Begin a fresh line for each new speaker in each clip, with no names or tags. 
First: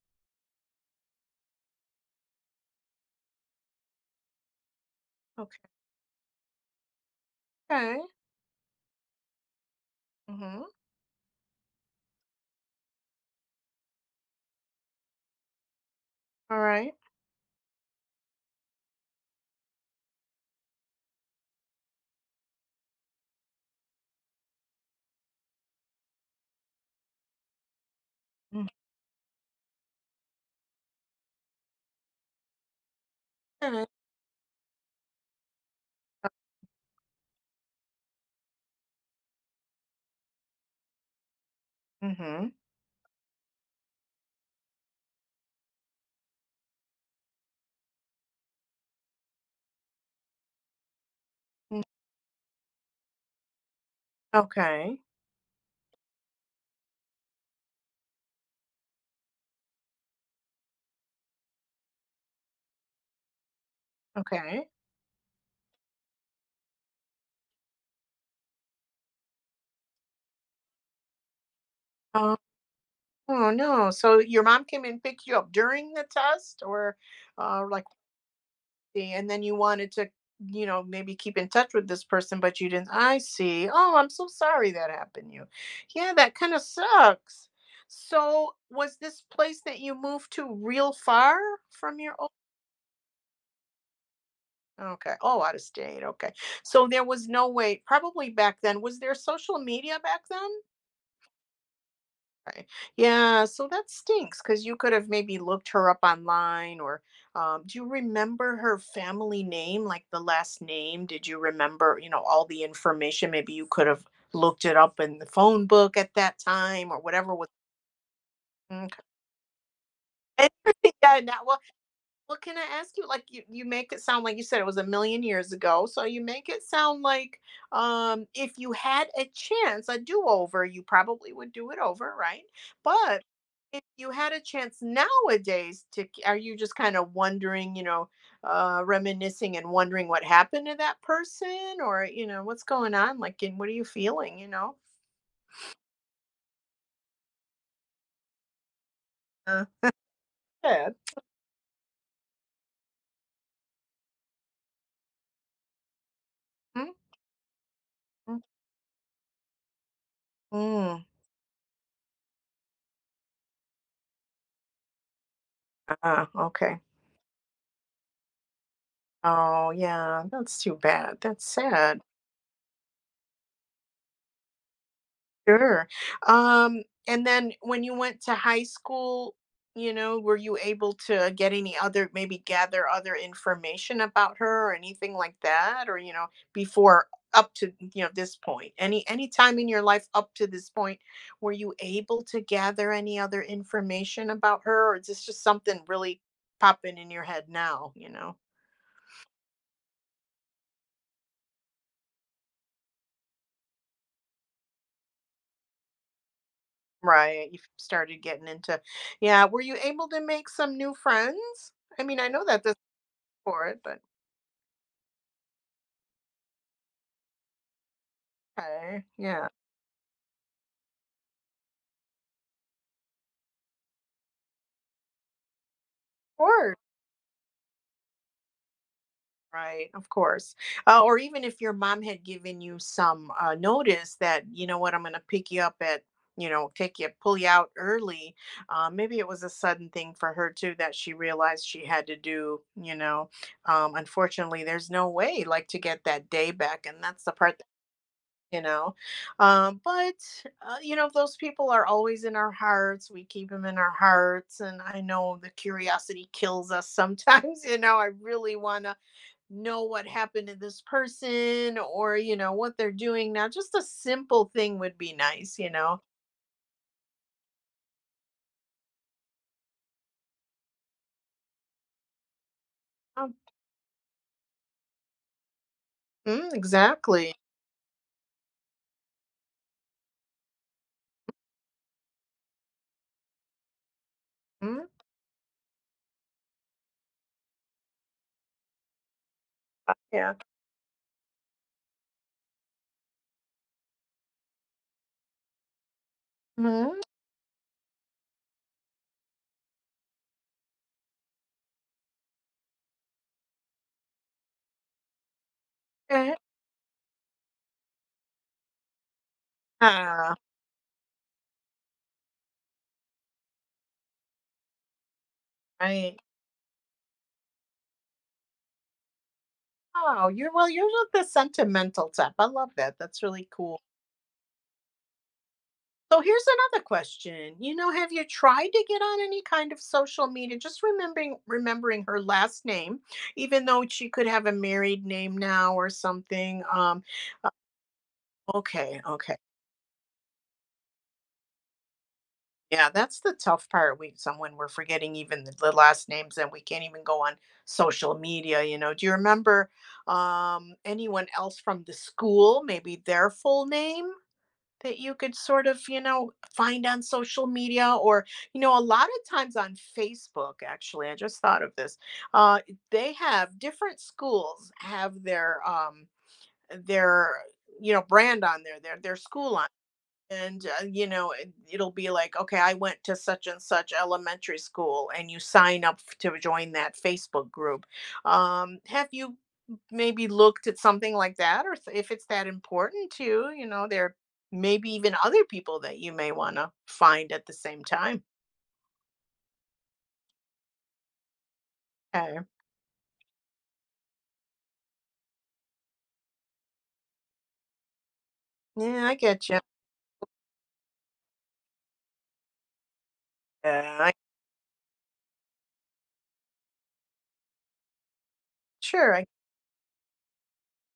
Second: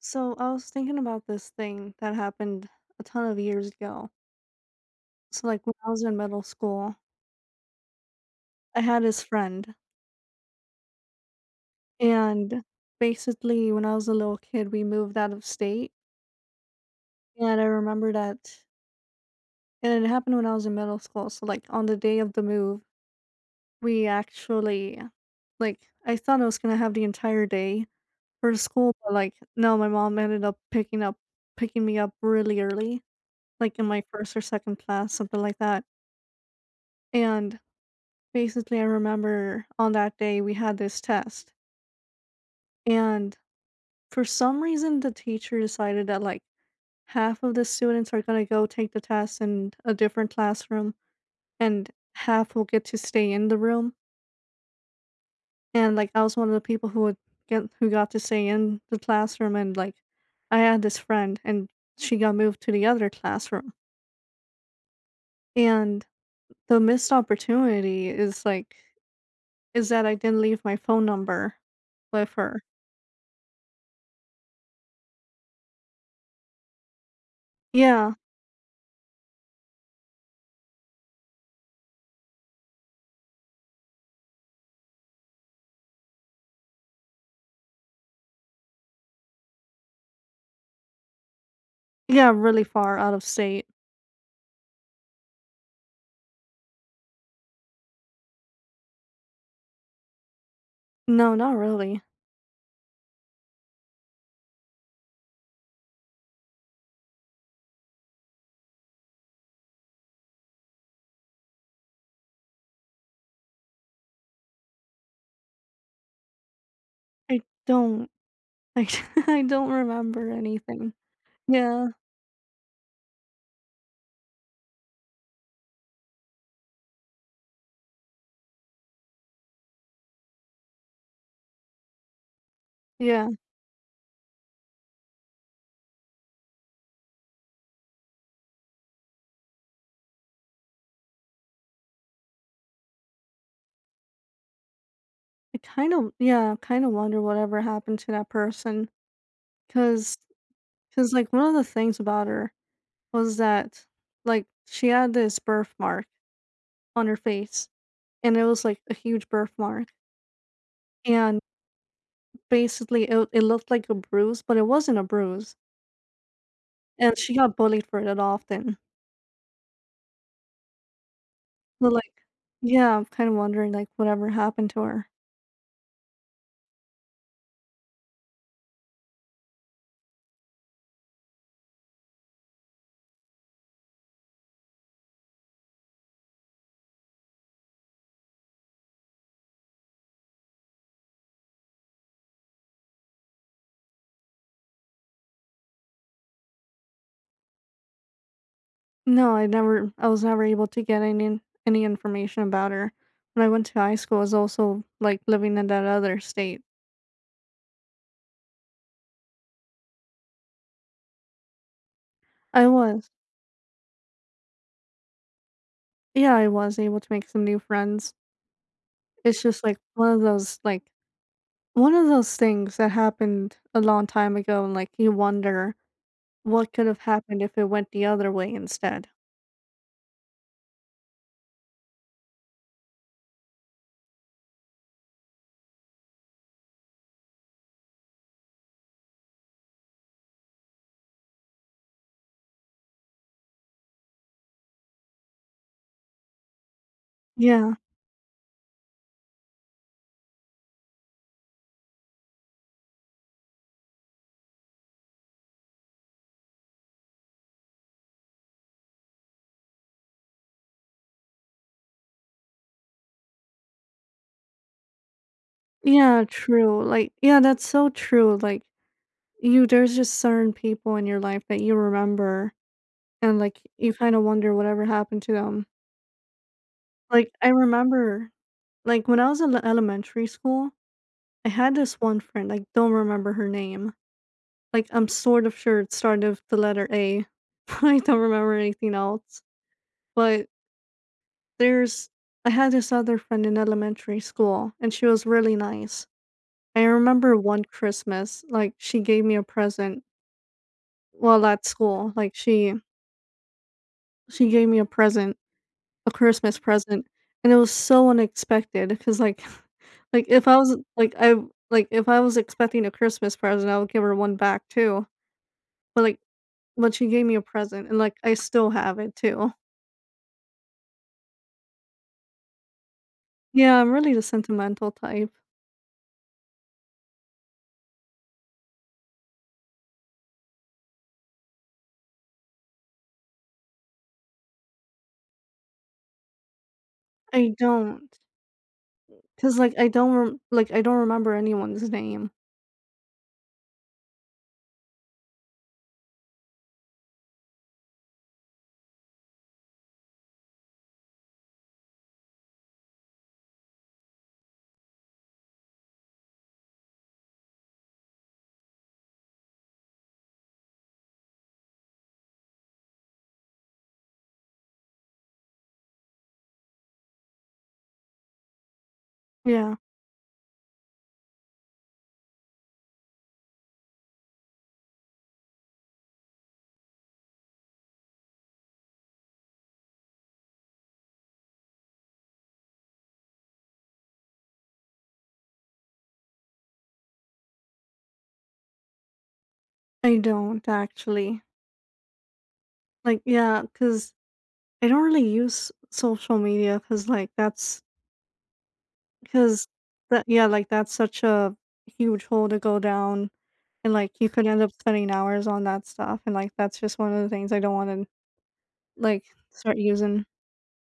So I was thinking about this thing that happened a ton of years ago. So
Okay.
like when I was in middle school,
Okay.
I had this friend
Mm-hmm.
and basically when I was a little kid we moved out of state,
All right.
and I remember that, and it happened when I was in middle school. So like on the day of the move, we actually like I thought I was gonna have the entire day for
Mm.
school, but like no, my mom ended up picking me up really early, like in
Okay.
my first or second class, something like that. And basically, I remember on that day we had this test,
Mm-hmm.
and for some reason, the teacher decided that like half of the students are gonna go take the test in a different classroom, and half will get to stay in the room.
Okay.
And like I was one of the people who would get who got to stay in the classroom, and like I had this friend, and she got moved to the other classroom.
Okay.
And the missed opportunity is is that I didn't leave my phone number with
Oh,
her.
oh no. So your mom came and picked you up during the test or like
Yeah.
and then you wanted to, maybe keep in touch with this person, but you didn't. I see. Oh, I'm so sorry that happened to you. Yeah, that kind of sucks. So was this place that you moved to real far from your—
Yeah, really far out of state.
Okay. Oh, out of state. Okay. So there was no way, probably back then, was there social media back then?
No, not really.
Okay. Yeah. So that stinks because you could have maybe looked her up online or do you remember her family name, like the last name? Did you remember, all the information? Maybe you could have looked it up in the phone book at that time or whatever
I
was.
don't I
Mm,
I don't remember
And,
anything.
yeah, and that well,
Yeah,
can I ask you, like you make it sound like you said it was a million years ago. So you make it sound like, if you had a chance, a do-over, you probably would do it over, right? But
yeah.
if you had a chance nowadays to, are you just kind of wondering, reminiscing and wondering what happened to that person? Or, what's going on? Like, and what are you feeling?
I kind of, yeah, kind of wonder whatever happened to that person.
Uh,
Cause
sad.
cause like, one of the things about her was that, like, she had this birthmark
Mm,
on her face, and
mm,
it was, like, a huge birthmark,
mm.
and basically it looked like a bruise, but it wasn't a bruise,
Ah, okay.
and she got bullied for that often.
Oh, yeah, that's too bad. That's
So
sad.
like yeah, I'm kind of wondering, like, whatever happened to her.
Sure. And then when you went to high school, were you able to get any other, maybe gather other information about her or anything like that? Or, before up to, this point, any time in your life up to this point, were you able to gather any other information about her? Or is this just something really popping in your head now, you know?
No, I was never able to get any information about her. When I went to high school, I was also like living in that other state.
Right. You started getting into, yeah. Were you able to make some new friends? I mean, I know that
I
this is
was.
for it, but—
Yeah, I was able to make some new friends.
Okay,
It's
yeah. Of
just like one of those things that happened a long time ago, and like you wonder what
course,
could have happened if it went the other way instead.
right, of course. Or even if your mom had given you some, notice that, you know what, I'm going to pick you up at, take you, pull you out early. Maybe it was a sudden thing for her too that she realized she had to do. Unfortunately, there's no way like to get that day back. And that's the part
Yeah.
you know but you know those people are always in our hearts. We keep them in our hearts, and I know the curiosity kills us sometimes. I really want to know what happened to this person, or you know what they're doing now. Just a simple thing would be nice.
Yeah, true. Like yeah, that's so true. Like you there's just certain people in your life that you remember,
Um,
and like you kind of wonder whatever happened to them.
mm,
Like,
exactly
I remember, like, when I was in elementary school, I had this one friend, I don't remember her name. Like,
Mm,
I'm sort of sure it started with the letter A, but I don't remember anything else.
yeah.
But there's I had this other friend in elementary school, and she was really nice. I
Mm,
remember one Christmas, like, she gave me a present while at school, like, she gave me a
okay.
Christmas present, and it was so unexpected because, like like,
Ah,
if I was like, I like, if I was expecting a Christmas present, I would give her one back too, but,
right.
but she gave me a present, and, like, I still have it too.
Oh, you're the sentimental type. I love that. That's really
Yeah,
cool.
I'm really the sentimental type.
So here's another question. Have you tried to get on any kind of social media? Just remembering her last name, even though she could have a married name now or something. Uh,
I don't not
okay, okay.
cause like, I don't rem like, I don't remember anyone's name.
Yeah, that's the tough part. We're forgetting even the last names, and we can't even go on social media. Do you remember anyone else from the school, maybe their full name that you could sort of, find on social media, or, a lot of times on Facebook, actually, I just thought of this. Uh, they have different schools have their brand on there, their school on—
Yeah,
and, it'll be like, "Okay, I went to such and such elementary school," and you sign up f to join that Facebook group. Have you maybe looked at something like that? Or if it's that important to you, there may be even other people that you may wanna find at the same time.
I don't actually.
Okay.
Like, yeah, cause I don't really use social media, cause like, that's
Yeah, I get you.
'Cause that yeah, like, that's such a huge hole to go down, and,
Yeah, I
like, you could end up spending hours on that stuff, and, like, that's just one of the things I don't wanna,
sure, I
like, start using.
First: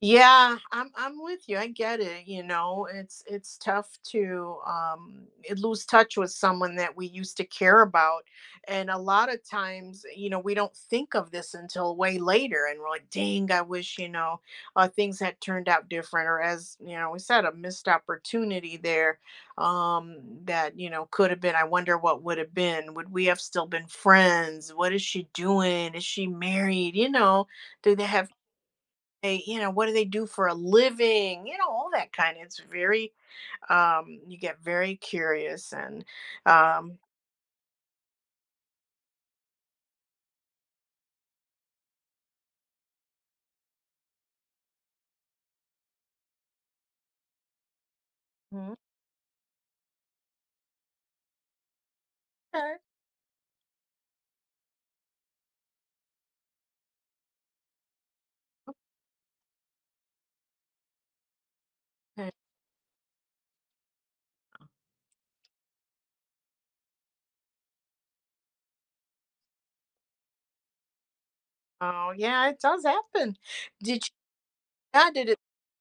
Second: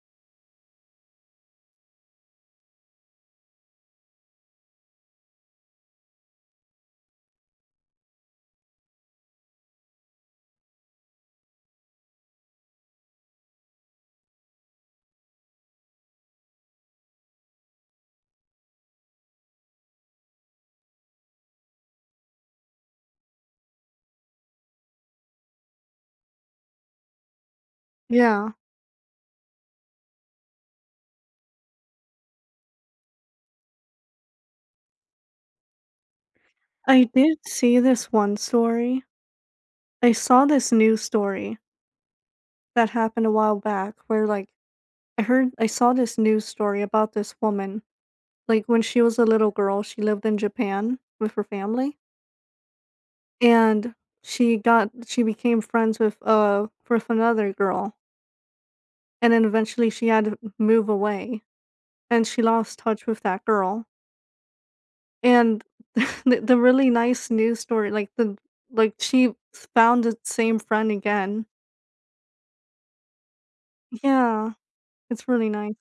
yeah, I'm with you. I get it. It's tough to lose touch with someone that we used to care about. And a lot of times, we don't think of this until way later, and we're like, "Dang, I wish, things had turned out different, or as, we said, a missed opportunity there um that, could have been. I wonder what would have been. Would we have still been friends? What is she doing? Is she married? Do
Yeah.
they, you know what, do they do for a living, all that kind. It's very, you get very curious, and um
I did see this one story. I saw this news story that happened a while back where, like, I saw this news story about this woman, like,
Mhm.
when she was a little girl, she lived in Japan with her family,
Okay.
and she became friends with another girl. And then eventually she had to move away, and
And,
she lost touch with that girl. And the really nice news story, like the like she found the same friend again.
oh yeah, it does happen. Did you—
Yeah,
yeah. did
it's
it
really nice.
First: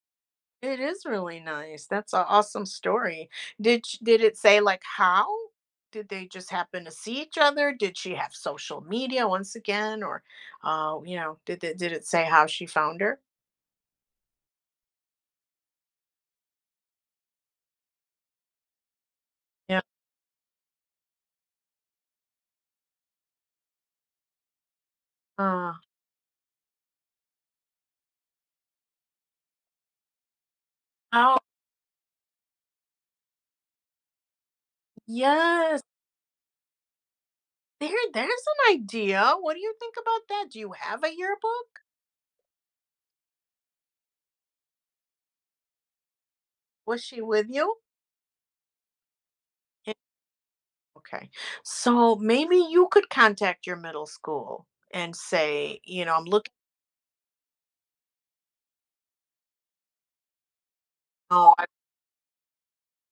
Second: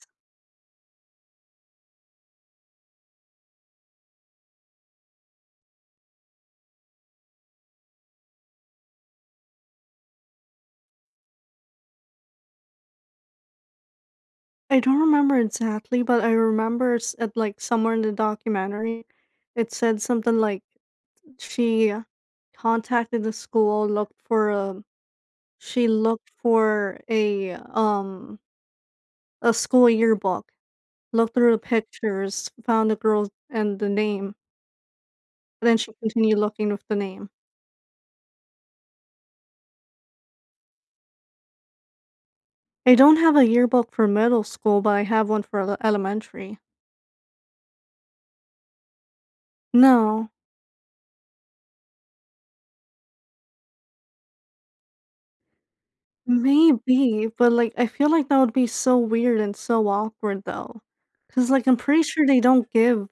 It is really nice. That's an awesome story. Did it say like how did they just happen to see each other? Did she have social media once again? Or did it say how she found her?
I don't remember exactly, but I remember it's at like somewhere in the documentary, it
Yeah.
said something like she contacted the school, looked for a
uh,
she looked for a school yearbook. Looked
oh,
through the pictures, found the girl and the name, then
yes.
she continued looking with the name.
There's an idea. What do you think about that? Do you have a yearbook?
I don't have a yearbook for middle school, but I have one for elementary.
Was she with you? Yeah,
No.
okay. So maybe you could contact your middle school and say, I'm looking.
Maybe, but, like, I feel like that would be so weird and so awkward, though. Cause
oh, I
like, I'm pretty sure they don't give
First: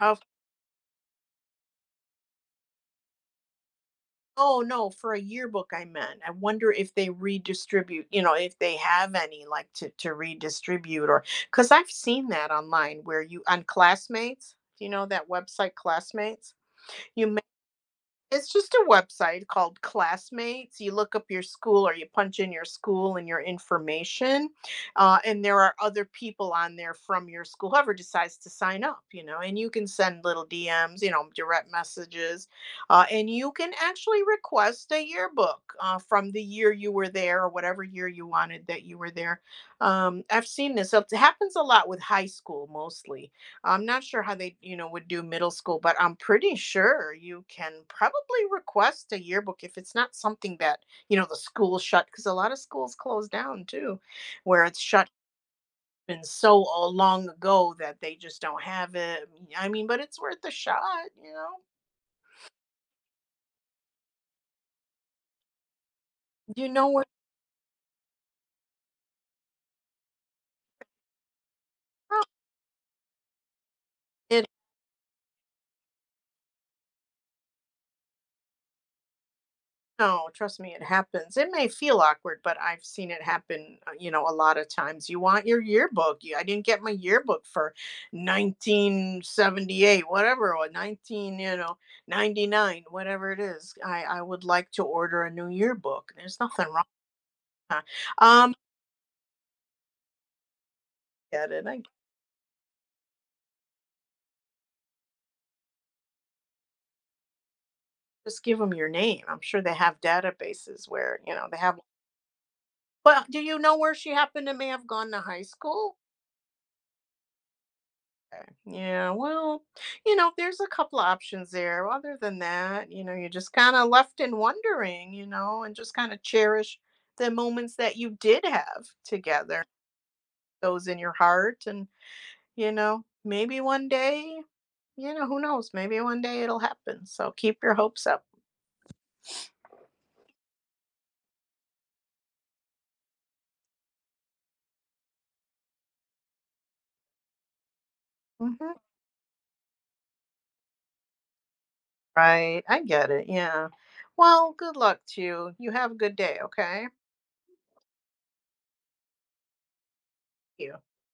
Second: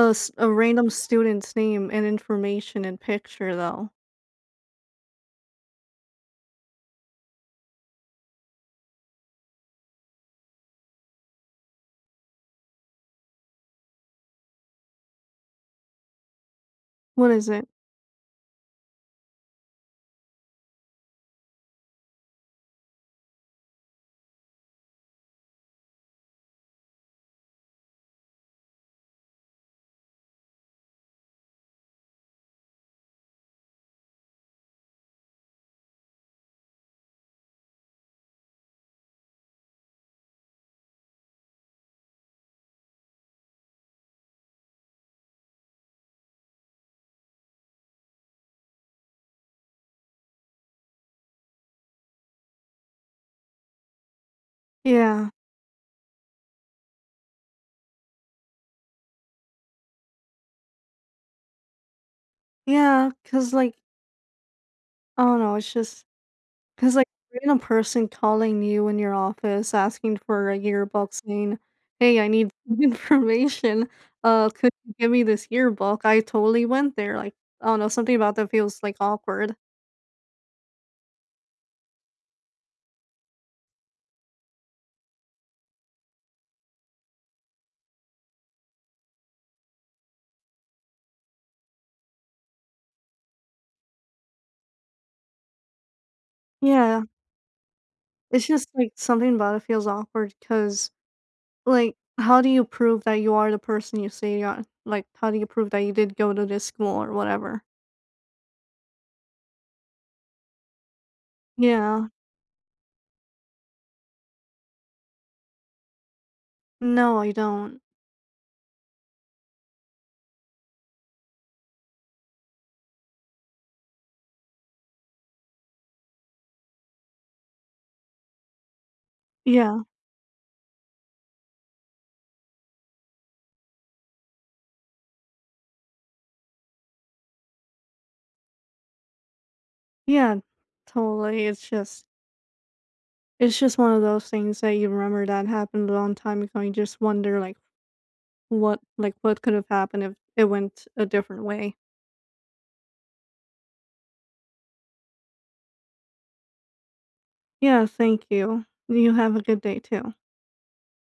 of
a random student's name and information and picture, though.
Oh, no, for a yearbook I meant. I wonder if they redistribute, if they have any, like, to redistribute, or because 'cause I've seen that online where you on Classmates. Do you know that website Classmates?
What
You
is it?
It's just a website called Classmates. You look up your school or you punch in your school and your information. And there are other people on there from your school, whoever decides to sign up, and you can send little DMs, direct messages. And you can actually request a yearbook, from the year you were there or whatever year you wanted that you were there. I've seen this. It happens a lot with high school, mostly. I'm not sure how they, would do middle school, but I'm pretty sure you can probably request a yearbook if it's not something that, the school shut, because a lot of schools close down too, where it's shut,
Yeah.
been so long ago that they just don't have it. I mean, but it's worth a shot, you know.
Yeah. Cause like, I don't know, it's just
You know
'cause,
what?
like, a random person calling you in your office asking for a yearbook saying, "Hey, I need information, could you give me this yearbook?" I totally went there, like, I don't know, something about that feels, like, awkward.
No, trust me, it happens. It may feel awkward, but I've seen it happen, a lot of times. You want your yearbook. I didn't get my yearbook for 1978, whatever, or 19, 99, whatever it is. I would like to order a new yearbook. There's nothing wrong
Yeah,
with that.
it's
Um,
just, like, something about it feels awkward. Cause
I get it. I
like, how do you prove that you are the person you say you are? Like, how do you prove that you did go to this school or whatever?
just give them your name. I'm sure they have databases where,
Yeah.
well, do you know where she happened to may have gone to high school?
No, I don't.
Okay. Yeah, well, there's a couple options there. Other than that, you're just kind of left in wondering, and just kind of cherish the moments that you did have together,
Yeah.
those in your heart. And, maybe one day, who knows? Maybe one day it'll happen. So keep your hopes up.
Yeah, totally, it's just it's just one of those things that you remember that happened a long time ago, you just wonder,
Mhm.
like, what could have happened if it went a different way.
Right, I get it, yeah. Well, good luck to you. You have a good day, okay?
Yeah, thank you. You have a good day too.
You.